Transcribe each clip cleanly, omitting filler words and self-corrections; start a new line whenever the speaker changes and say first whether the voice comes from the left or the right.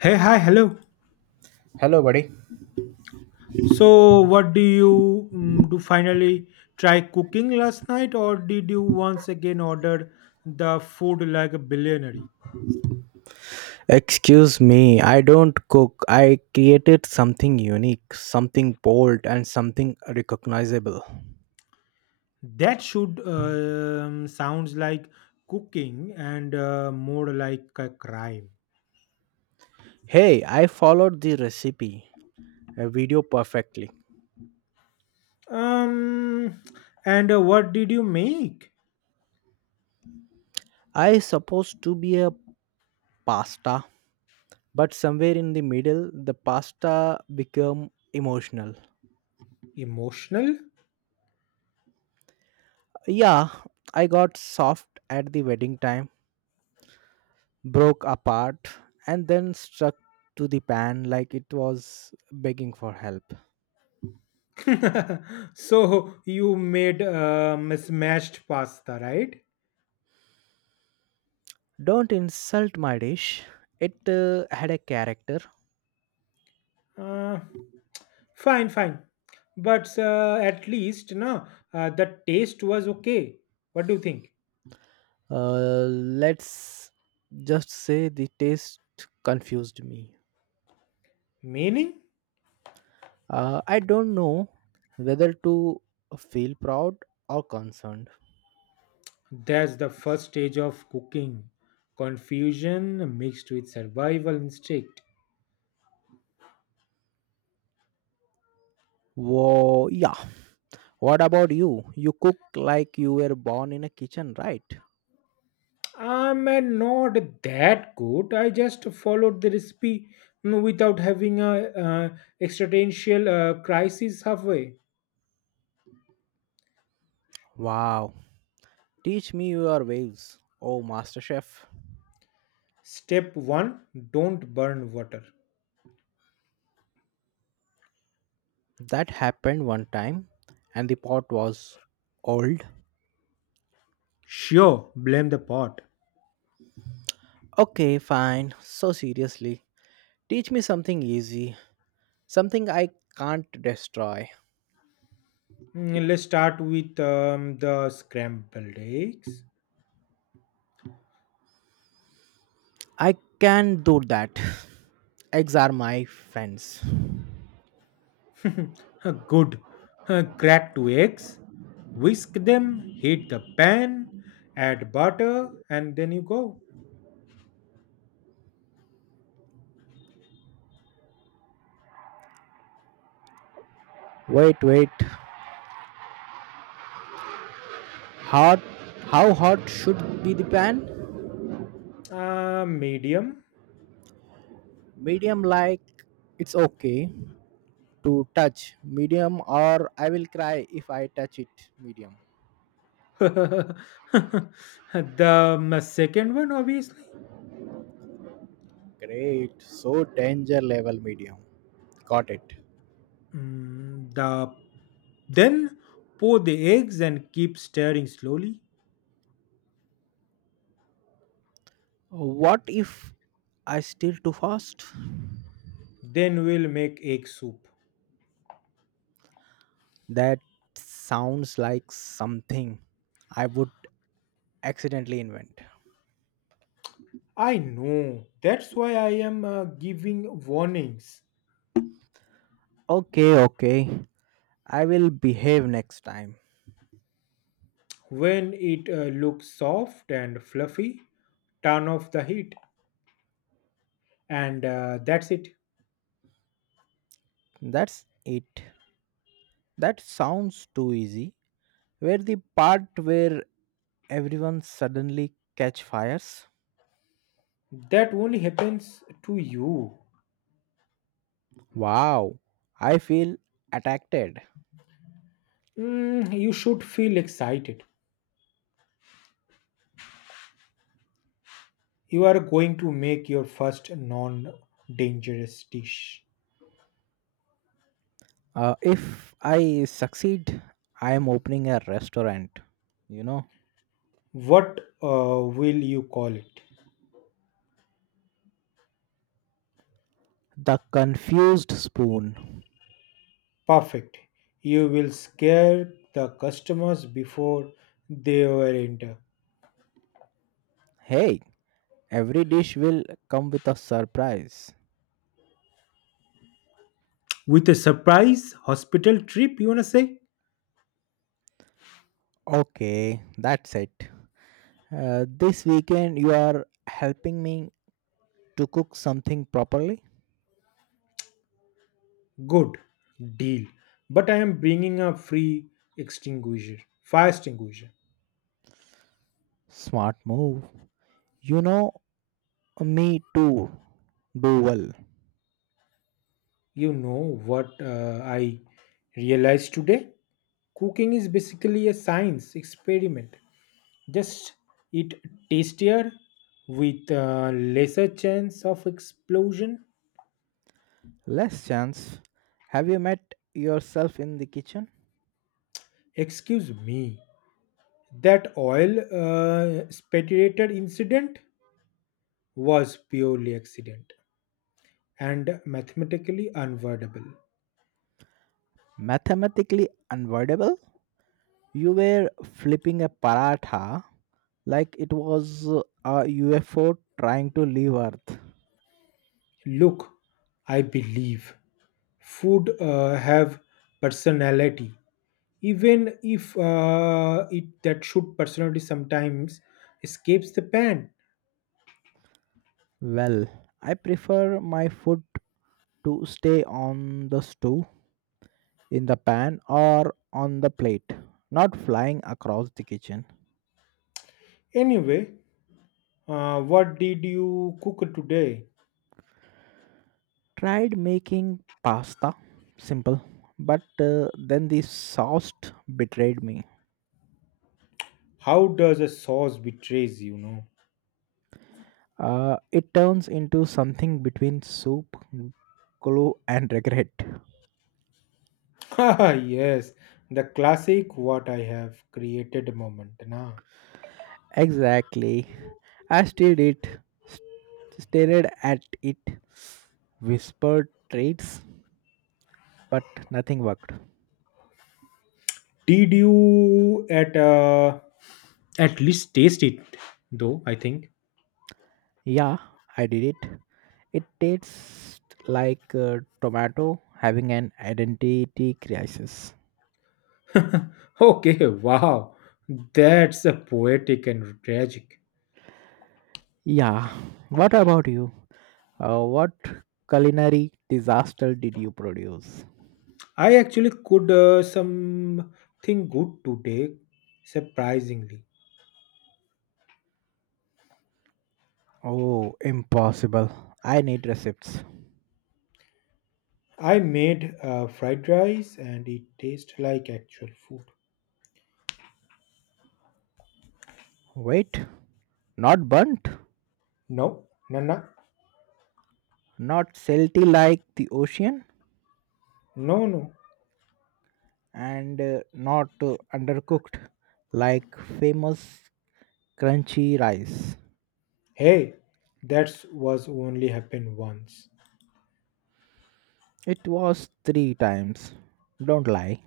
left: Hey, hi, hello.
right: Hello, buddy.
left: So, what do you do finally try cooking last night, or did you once again order the food like a billionaire?
right: Excuse me, I don't cook. I created something unique, something bold, and something recognizable.
left: That should sounds like cooking and more like a crime.
right: Hey, I followed the recipe a video perfectly.
left: Um, and what did you make?
right: I supposed to be a pasta, but somewhere in the middle, the pasta became emotional.
left: Emotional?
right: Yeah, I got soft at the wedding time, broke apart, and then struck to the pan like it was begging for help.
left: So you made smashed pasta, right?
right: Don't insult my dish. It had a character.
left: Uh, fine, fine. But at least no, the taste was okay. What do you think?
right: Uh, let's just say the taste confused me.
left: Meaning?
right: I don't know whether to feel proud or concerned.
left: That's the first stage of cooking. Confusion mixed with survival instinct.
right: Whoa, yeah. What about you? You cook like you were born in a kitchen, right?
left: I'm not that good. I just followed the recipe without having a existential crisis halfway.
right: Wow. Teach me your ways. Oh, master chef.
left: Step one: don't burn water.
right: That happened one time and the pot was old.
left: Sure, blame the pot.
right: Okay, fine. So seriously, teach me something easy, something I can't destroy.
left: Let's start with the scrambled eggs.
right: I can do that. Eggs are my friends.
left: Good. Crack two eggs, whisk them, heat the pan, add butter, and then you go.
right: Wait, wait. Hot? How hot should be the pan?
left: Medium.
right: Medium, like it's okay to touch. Medium, or I will cry if I touch it. Medium.
left: The second one, obviously.
right: Great. So danger level medium. Got it.
left: Mm, the then pour the eggs and keep stirring slowly.
right: What if I steal too fast?
left: Then we'll make egg soup.
right: That sounds like something I would accidentally invent.
left: I know. That's why I am giving warnings.
right: Okay, okay. I will behave next time.
left: When it looks soft and fluffy, turn off the heat, and that's it.
right: That's it. That sounds too easy. Where the part where everyone suddenly catch fires?
left: That only happens to you.
right: Wow, I feel attacked.
left: You should feel excited. You are going to make your first non dangerous dish.
right: If I succeed, I am opening a restaurant. You know,
left: What will you call it?
right: the confused spoon.
left: Perfect. You will scare the customers before they were enter.
right: Hey, every dish will come with a surprise.
left: With a surprise hospital trip, you wanna say?
right: Okay, that's it. This weekend, you are helping me to cook something properly.
left: Good deal. But I am bringing a free extinguisher, fire extinguisher.
right: Smart move. You know me too. Do well.
left: You know what I realized today? Cooking is basically a science experiment. Just eat tastier with lesser chance of explosion.
right: Less chance. Have you met yourself in the kitchen?
left: Excuse me, that oil spatulated incident was purely accident and mathematically unavoidable.
right: Mathematically unavoidable? You were flipping a paratha like it was a UFO trying to leave Earth.
left: Look, I believe food have personality, even if it that should personality sometimes escapes the pan.
right: Well, I prefer my food to stay on the stove, in the pan or on the plate, not flying across the kitchen.
left: Anyway, what did you cook today?
right: Tried making pasta, simple, but then the sauce betrayed me.
left: How does a sauce betrays?
right: It turns into something between soup, glue, and regret.
left: Ah, yes, the classic what I have created moment. Nah.
right: Exactly. I stared it, st- stared at it, whispered traits, but nothing worked.
left: Did you at least taste it though? I think.
right: Yeah, I did it. It tastes like a tomato having an identity crisis.
left: Okay, wow. That's a poetic and tragic.
right: Yeah, what about you? What culinary disaster did you produce?
left: I actually could something good today, surprisingly.
right: Oh, impossible. I need receipts.
left: I made fried rice and it tastes like actual food.
right: Wait, not burnt,
left: No, no, no,
right: not salty like the ocean,
left: no, no.
right: and not undercooked like famous crunchy rice.
left: Hey, that was only happened once.
right: It was three times. Don't lie.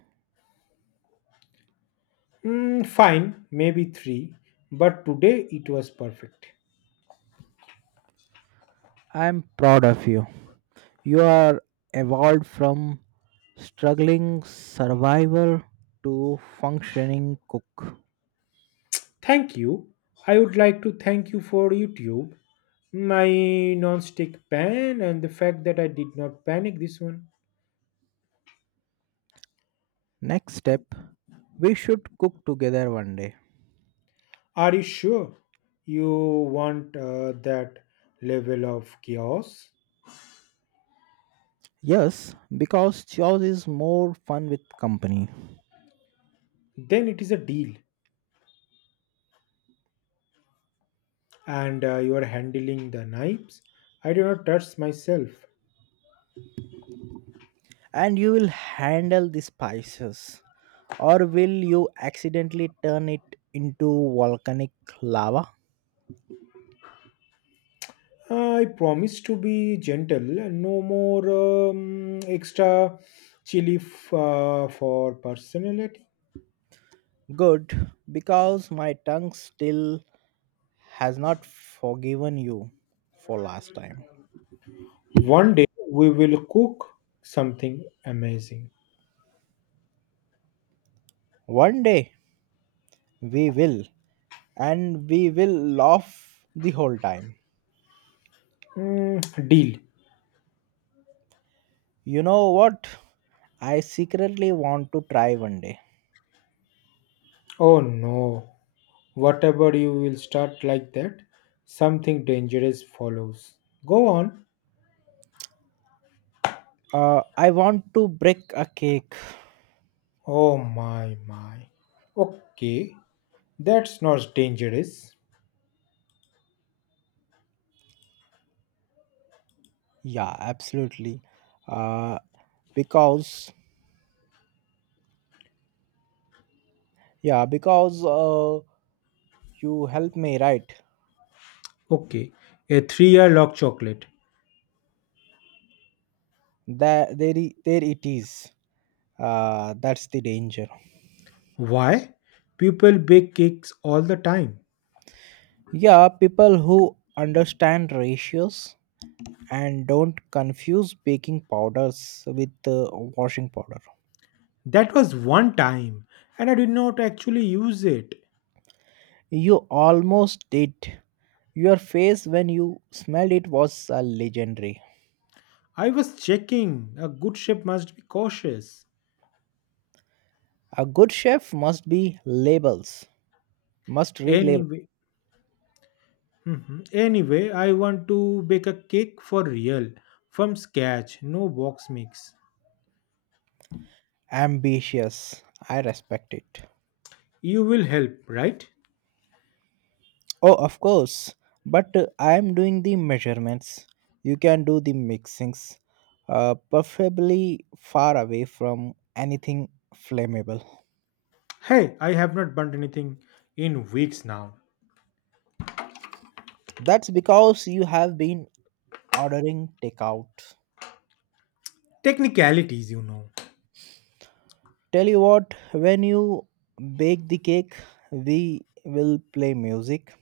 left: Fine, maybe three, but today it was perfect.
right: I'm proud of you. You are evolved from struggling survivor to functioning cook.
left: Thank you. I would like to thank you for YouTube, my non-stick pan, and the fact that I did not panic this one.
right: Next step, we should cook together one day.
left: Are you sure you want that level of chaos?
right: Yes, because chores is more fun with company.
left: Then it is a deal, and you are handling the knives. I do not touch myself.
right: And you will handle the spices. Or will you accidentally turn it into volcanic lava?
left: I promise to be gentle. No more extra chili for personality.
right: Good, because my tongue still has not forgiven you for last time.
left: One day we will cook something amazing.
right: One day we will, and we will laugh the whole time.
left: Deal.
right: You know what? I secretly want to try one day.
left: Oh no. Whatever you will start like that, something dangerous follows. Go on.
right: I want to break a cake.
left: Oh my my. Okay. That's not dangerous.
right: Yeah, absolutely. Uh, because yeah, because you helped me, right?
left: Okay. A 3 year log chocolate.
right: There it is. That's the danger.
left: Why? People bake cakes all the time.
right: Yeah, people who understand ratios and don't confuse baking powders with washing powder.
left: That was one time, and I did not actually use it.
right: You almost did. Your face when you smelled it was legendary.
left: I was checking. A good chef must be cautious.
right: A good chef must read labels.
left: Anyway. Mhm. Anyway, I want to bake a cake for real, from scratch, no box mix.
right: Ambitious. I respect it.
left: You will help, right?
right: Oh, of course. But I am doing the measurements. You can do the mixings, preferably far away from anything flammable.
left: Hey, I have not burnt anything in weeks now.
right: That's because you have been ordering takeout.
left: Technicalities.
right: Tell you what, when you bake the cake, we will play music,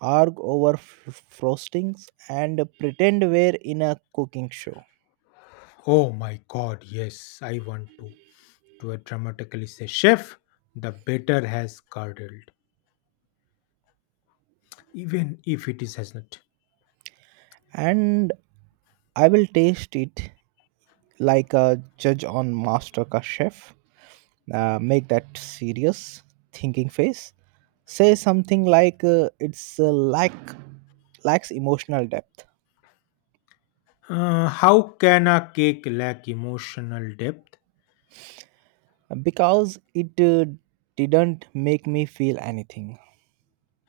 right: argue over frostings, and pretend we're in a cooking show.
left: Oh my god, yes, I want to. To a dramatically say, chef, the batter has curdled, even if it is has not.
right: And I will taste it like a judge on MasterChef. Chef. Make that serious thinking face. Say something like it's lacks emotional depth
left: How can a cake lack emotional depth?
right: because it didn't make me feel anything.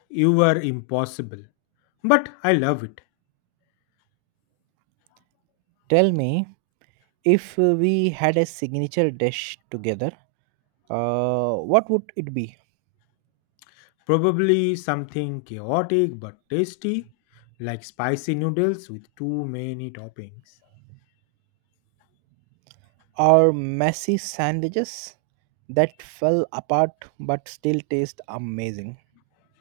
left: You were impossible. But I love it.
right: Tell me if we had a signature dish together, what would it be?
left: Probably something chaotic but tasty, like spicy noodles with too many toppings.
right: Our messy sandwiches that fell apart but still taste amazing.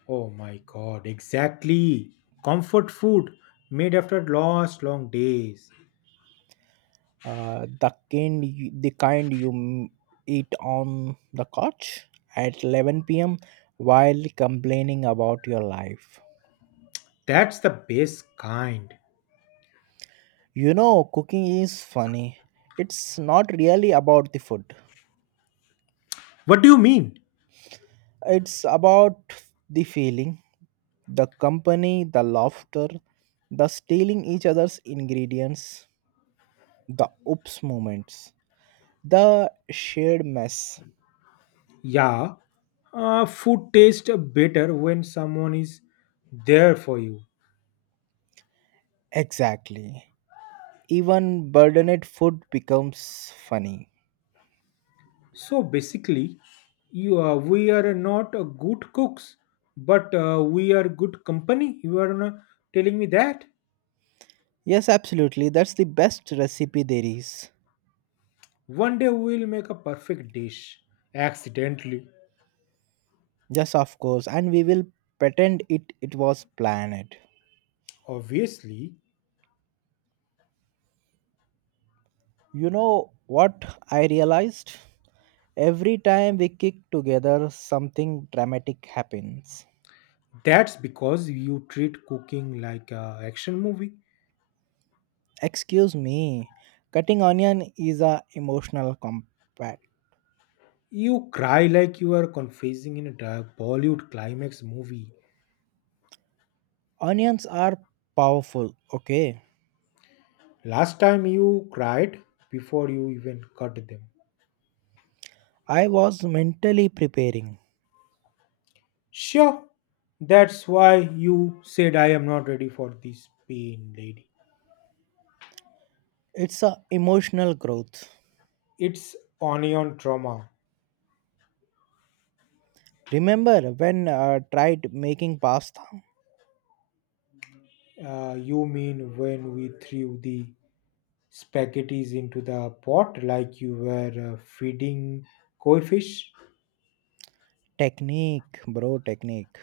left: Oh my god, exactly. Comfort food made after lost long days.
right: The kind you eat on the couch at 11 p.m. while complaining about your life.
left: That's the best kind.
right: Cooking is funny. It's not really about the food.
left: What do you mean?
right: It's about the feeling, the company, the laughter, the stealing each other's ingredients, the oops moments, the shared mess.
left: Yeah, food tastes better when someone is there for you.
right: Exactly. Even burdened food becomes funny.
left: So basically, you are, we are not a good cooks, but we are good company. You are not telling me that.
right: Yes, absolutely. That's the best recipe there is.
left: One day we will make a perfect dish accidentally.
right: Yes, of course. And we will pretend it was planned.
left: Obviously,
right: You know what I realized? Every time we kick together, something dramatic happens.
left: that's because you treat cooking like a action movie.
right: Excuse me, cutting onion is a emotional combat.
left: You cry like you are confessing in a dark Bollywood climax movie.
right: Onions are powerful, okay?
left: Last time you cried before you even cut them.
right: I was mentally preparing.
left: Sure, that's why you said I am not ready for this pain, lady.
right: It's a emotional growth.
left: It's onion trauma.
right: Remember when I tried making pasta?
left: You mean when we threw the spaghettis into the pot like you were feeding koi fish?
right: Technique, bro, technique.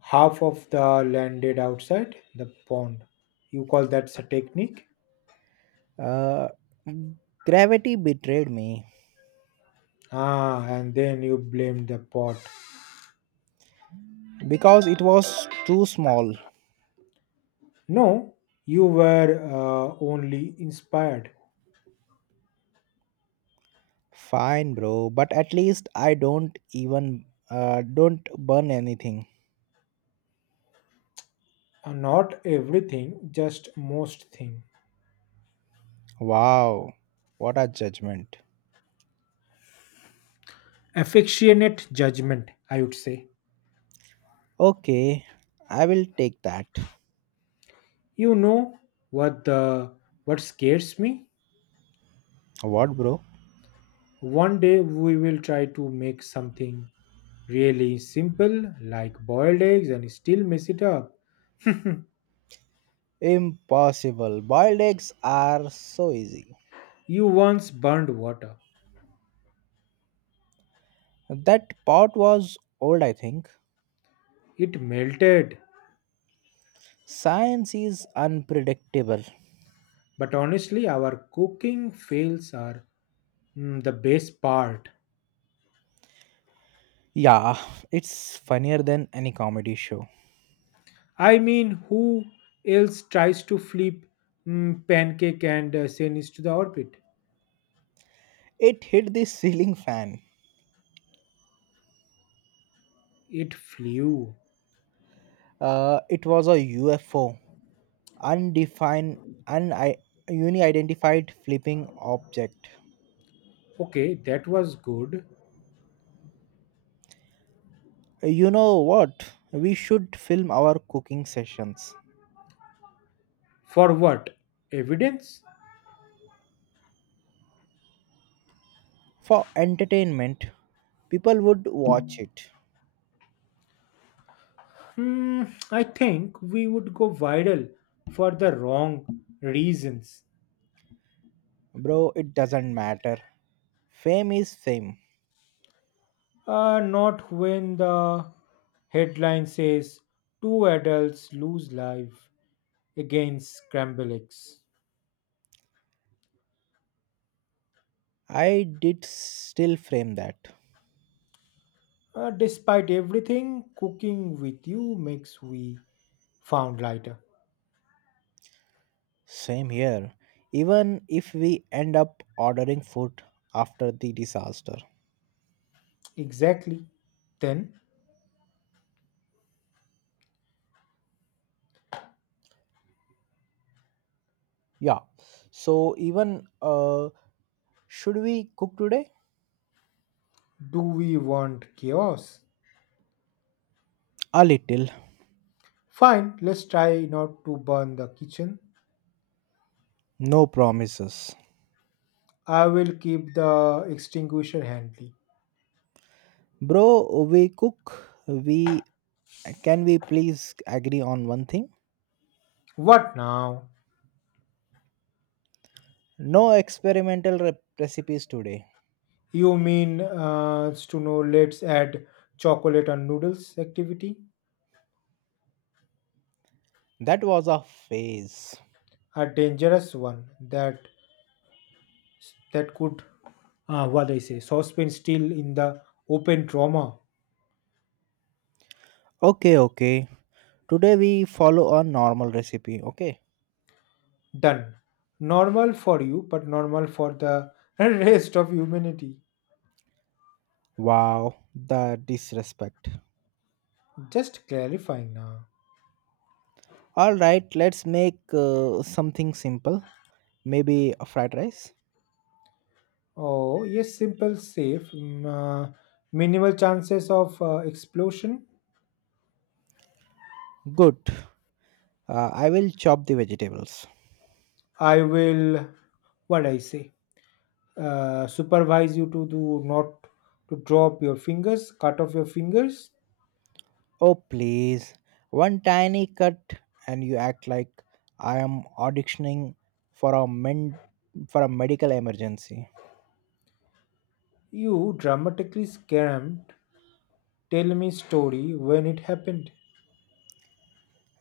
left: Half of the landed outside the pond. You call that a technique?
right: Uh, Gravity betrayed me
left: Ah, and then you blamed the pot.
right: because it was too small.
left: No, you were only inspired.
right: Fine, bro, but at least I don't burn anything.
left: Not everything, just most thing.
right: Wow, what a judgment.
left: Affectionate judgment, I would say.
right: Okay, I will take that.
left: You know what the what scares me?
right: What, bro?
left: One day we will try to make something really simple like boiled eggs and still mess it up.
right: Impossible. Boiled eggs are so easy.
left: You once burned water.
right: That pot was old, I think.
left: It melted.
right: Science is unpredictable.
left: But honestly, our cooking fails are the best part.
right: Yeah, it's funnier than any comedy show.
left: I mean, who else tries to flip pancake and send it to the orbit?
right: It hit the ceiling fan.
left: It flew.
right: It was a UFO, undefined, un- uni-identified flipping object.
left: Okay, that was good.
right: You know what? We should film our cooking sessions.
left: For what? Evidence?
right: For entertainment, people would watch it.
left: Hmm, I think we would go viral for the wrong reasons.
right: Bro, it doesn't matter. Fame is fame.
left: Not when the headline says two adults lose life against scramble eggs.
right: I did still frame that.
left: Despite everything, cooking with you makes we found lighter.
right: Same here. Even if we end up ordering food after the disaster.
left: Exactly. Then,
right: Yeah. So even should we cook today?
left: do we want chaos?
right: A little.
left: Fine, let's try not to burn the kitchen.
right: No promises.
left: I will keep the extinguisher handy.
right: Bro, we cook. We can we please agree on one thing?
left: What now?
right: No experimental recipes today.
left: You mean to know let's add chocolate and noodles activity?
right: That was a phase.
left: A dangerous one that could what I say saucepan still in the open trauma.
right: Okay, okay. Today we follow a normal recipe, okay?
left: Done. Normal for you, but normal for the rest of humanity.
right: Wow, the disrespect.
left: Just clarifying now.
right: All right, let's make something simple. Maybe a fried rice.
left: Oh, yes, simple, safe, minimal chances of explosion.
right: Good. I will chop the vegetables.
left: I will, what I say, supervise you to do not to drop your fingers, cut off your fingers.
right: Oh, please. One tiny cut, and you act like I am auditioning for a men- for a medical emergency.
left: You dramatically scammed. Tell me story when it happened.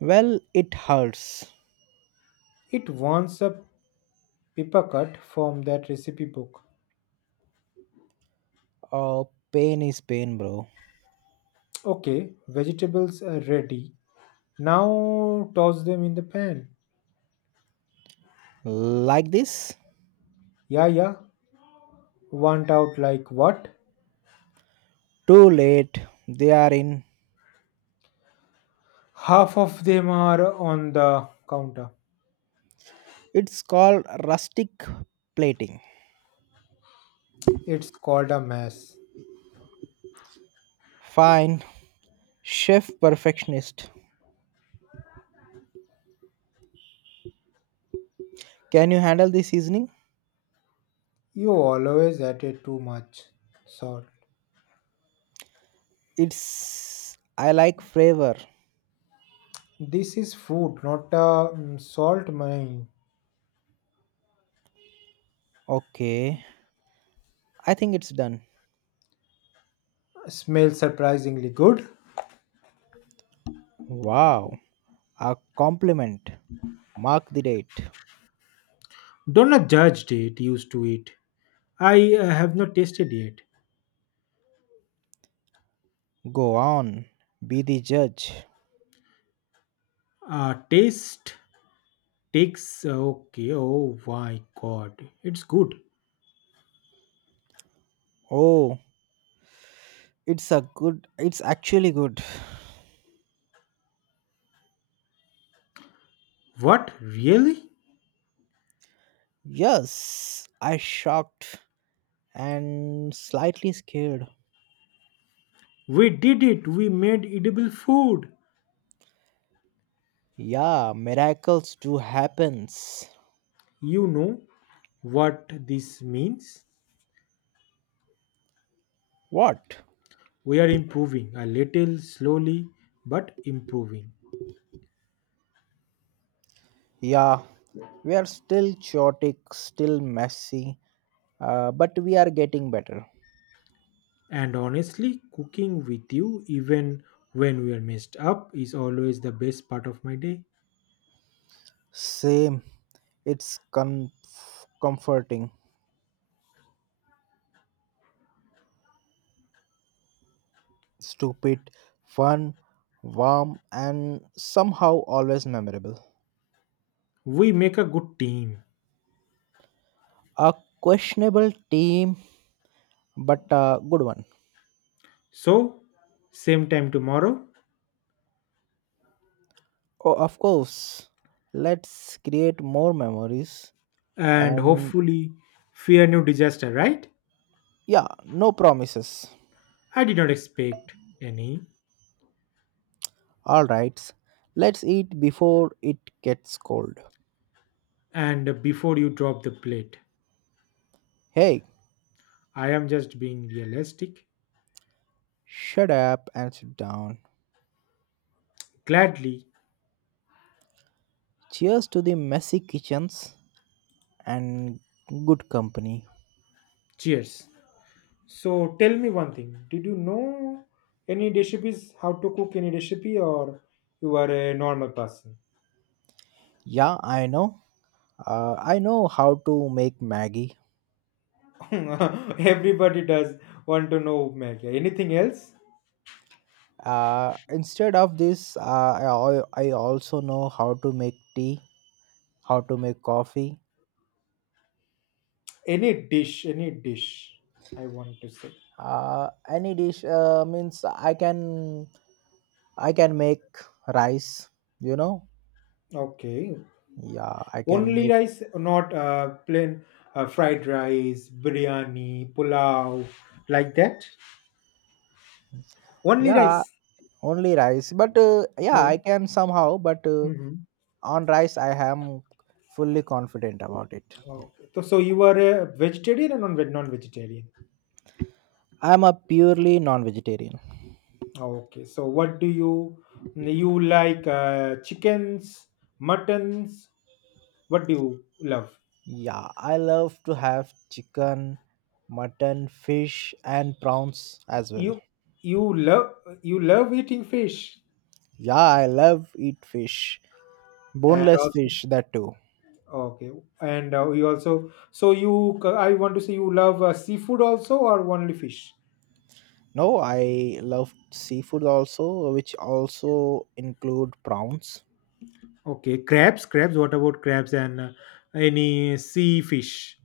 right: Well, it hurts.
left: It wants a paper cut from that recipe book.
right: Oh, pain is pain, bro.
left: Okay, vegetables are ready. Now toss them in the pan.
right: Like this?
left: Yeah, yeah. Want out like what?
right: Too late. They are in.
left: Half of them are on the counter.
right: It's called rustic plating.
left: It's called a mess.
right: Fine. Chef perfectionist. Can you handle the seasoning?
left: You always added too much salt.
right: It's I like flavor.
left: This is food, not a salt mine.
right: Okay, I think it's done.
left: Smells surprisingly good.
right: Wow, a compliment. Mark the date.
left: Don't judge it, used to it. I have not tasted yet.
right: Go on, be the judge.
left: Taste takes. Okay, oh my god. It's good.
right: Oh, it's actually good.
left: What? Really?
right: Yes, I shocked and slightly scared.
left: We did it. We made edible food.
right: Yeah, miracles do happens.
left: You know what this means?
right: What?
left: We are improving a little slowly, but improving.
right: Yeah, we are still chaotic, still messy, but we are getting better.
left: And honestly, cooking with you, even when we are messed up, is always the best part of my day.
right: Same. It's comforting, stupid, fun, warm, and somehow always memorable.
left: We make a good team.
right: A questionable team, but a good one.
left: So, same time tomorrow,
right: Oh, of course. Let's create more memories.
left: and
right: And
left: hopefully, fear no disaster, right?
right: yeah, no promises.
left: I did not expect any.
right: Alright, let's eat before it gets cold.
left: And before you drop the plate,
right: Hey,
left: I am just being realistic.
right: shut up and sit down.
left: Gladly,
right: Cheers to the messy kitchens and good company.
left: cheers. So tell me one thing. Did you know any recipes, how to cook any recipe, or you are a normal person?
right: Yeah, I know. I know how to make Maggie.
left: Everybody does want to know Maggie. Anything else?
right: Instead of this, I also know how to make tea, how to make coffee.
left: Any dish, I want to say.
right: Any dish means I can make rice. You know,
left: Okay.
right: yeah, I can
left: Only
right: make
left: rice, not plain fried rice, biryani, pulao, like that. Only
right: yeah
left: rice.
right: only rice. But yeah, I
left: Okay.
right: can somehow. But
left: Mm-hmm.
right: on rice, I am fully confident about it.
left: Okay. So you are a vegetarian or non-vegetarian?
right: I am a purely non-vegetarian.
left: Okay, so what do you like? Chickens, muttons. What do you love?
right: Yeah, I love to have chicken, mutton, fish, and prawns as well.
left: You you love you love eating fish,
right: Yeah, I love eat fish,
left: and
right: boneless
left: also
right: fish that too.
left: okay, and you also so you I want to say you love seafood also or only fish?
right: No, I love seafood also, which also include prawns,
left: Okay, crabs. What about crabs and any sea fish?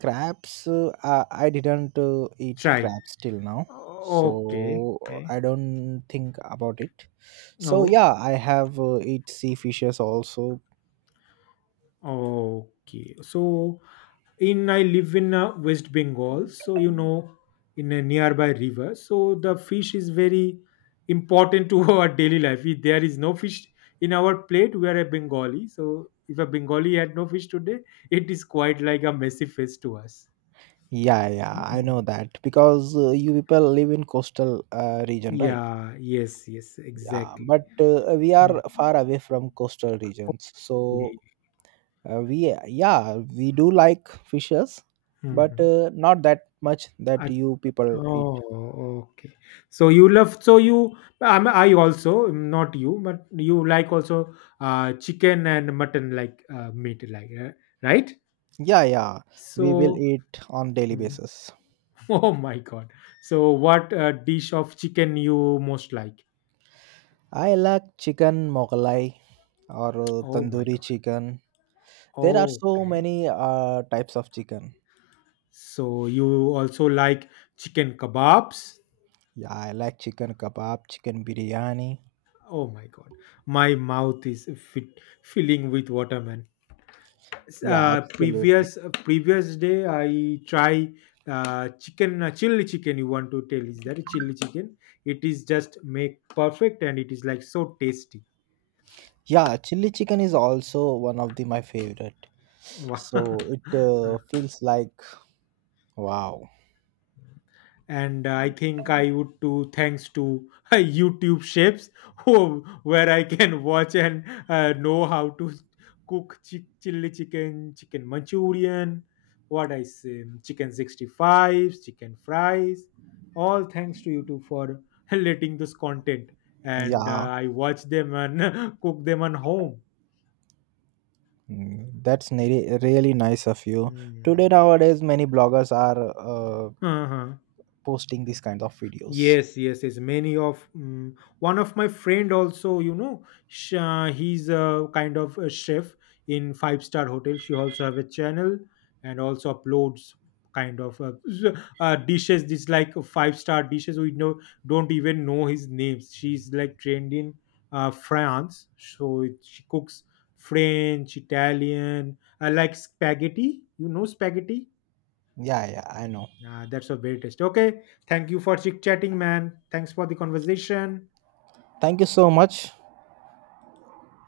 right: crabs. I didn't eat
left: Try.
right: crabs till now, so
left: Okay, okay.
right: I don't think about it. So
left: Oh,
right: yeah, I have eat sea fishes also.
left: okay. So in I live in West Bengal, so in a nearby river, so the fish is very important to our daily life. If there is no fish in our plate, we are a Bengali, so if a Bengali had no fish today, it is quite like a messy face to us.
right: Yeah, yeah, I know
left: Mm.
right: that because you people live in coastal region, right?
left: Yeah, yes, yes,
right: Yeah,
left: exactly.
right: but we are
left: Mm.
right: far away from coastal regions, so we do like fishes, but
left: Mhm.
right: not that much that you people eat.
left: Oh, okay. So you love, so you, I'm, I also, not you, but you like also chicken and mutton like meat, like, right?
right: Yeah, yeah, we will
left: So,
right: eat on daily
left: mm,
right: basis.
left: oh my God. So what dish of chicken you most like?
right: I like chicken mogalai or
left: Oh my
right: tandoori chicken. There are
left: God.
right: so
left: Okay.
right: many types of chicken.
left: So you also like chicken kebabs?
right: Yeah, I like chicken kebab, chicken biryani.
left: Oh my God. My mouth is fit, filling with water, man.
right: Yeah,
left: uh,
right: absolutely.
left: previous uh, previous day I try chicken chili chicken. You want to tell is that a chili chicken? It is just make perfect and it is like so tasty.
right: Yeah, chili chicken is also one of the my favorite.
left: Wow.
right: So it feels like wow.
left: And I think I would too, thanks to YouTube chefs, who, where I can watch and know how to cook chili chicken, chicken manchurian, what I say, chicken 65s, chicken fries. All thanks to YouTube for letting this content, and
right: Yeah,
left: I watch them and cook them on home.
right: that's really nice of you. Today
left: Hmm.
right: nowadays many bloggers are uh,
left: Uh-huh.
right: posting these kinds of videos.
left: Yes, yes, yes. Many of mm one of my friend also, he's a kind of a chef in five-star hotel. She also have a channel and also uploads kind of dishes. This like five-star dishes. We know don't even know his names. She's like trained in France, so it, she cooks French, Italian, like spaghetti. You know spaghetti.
right: Yeah, yeah, I know.
left: Ah, that's a very taste. Okay. Thank you for chit chatting, man. Thanks for the conversation.
right: Thank you so much.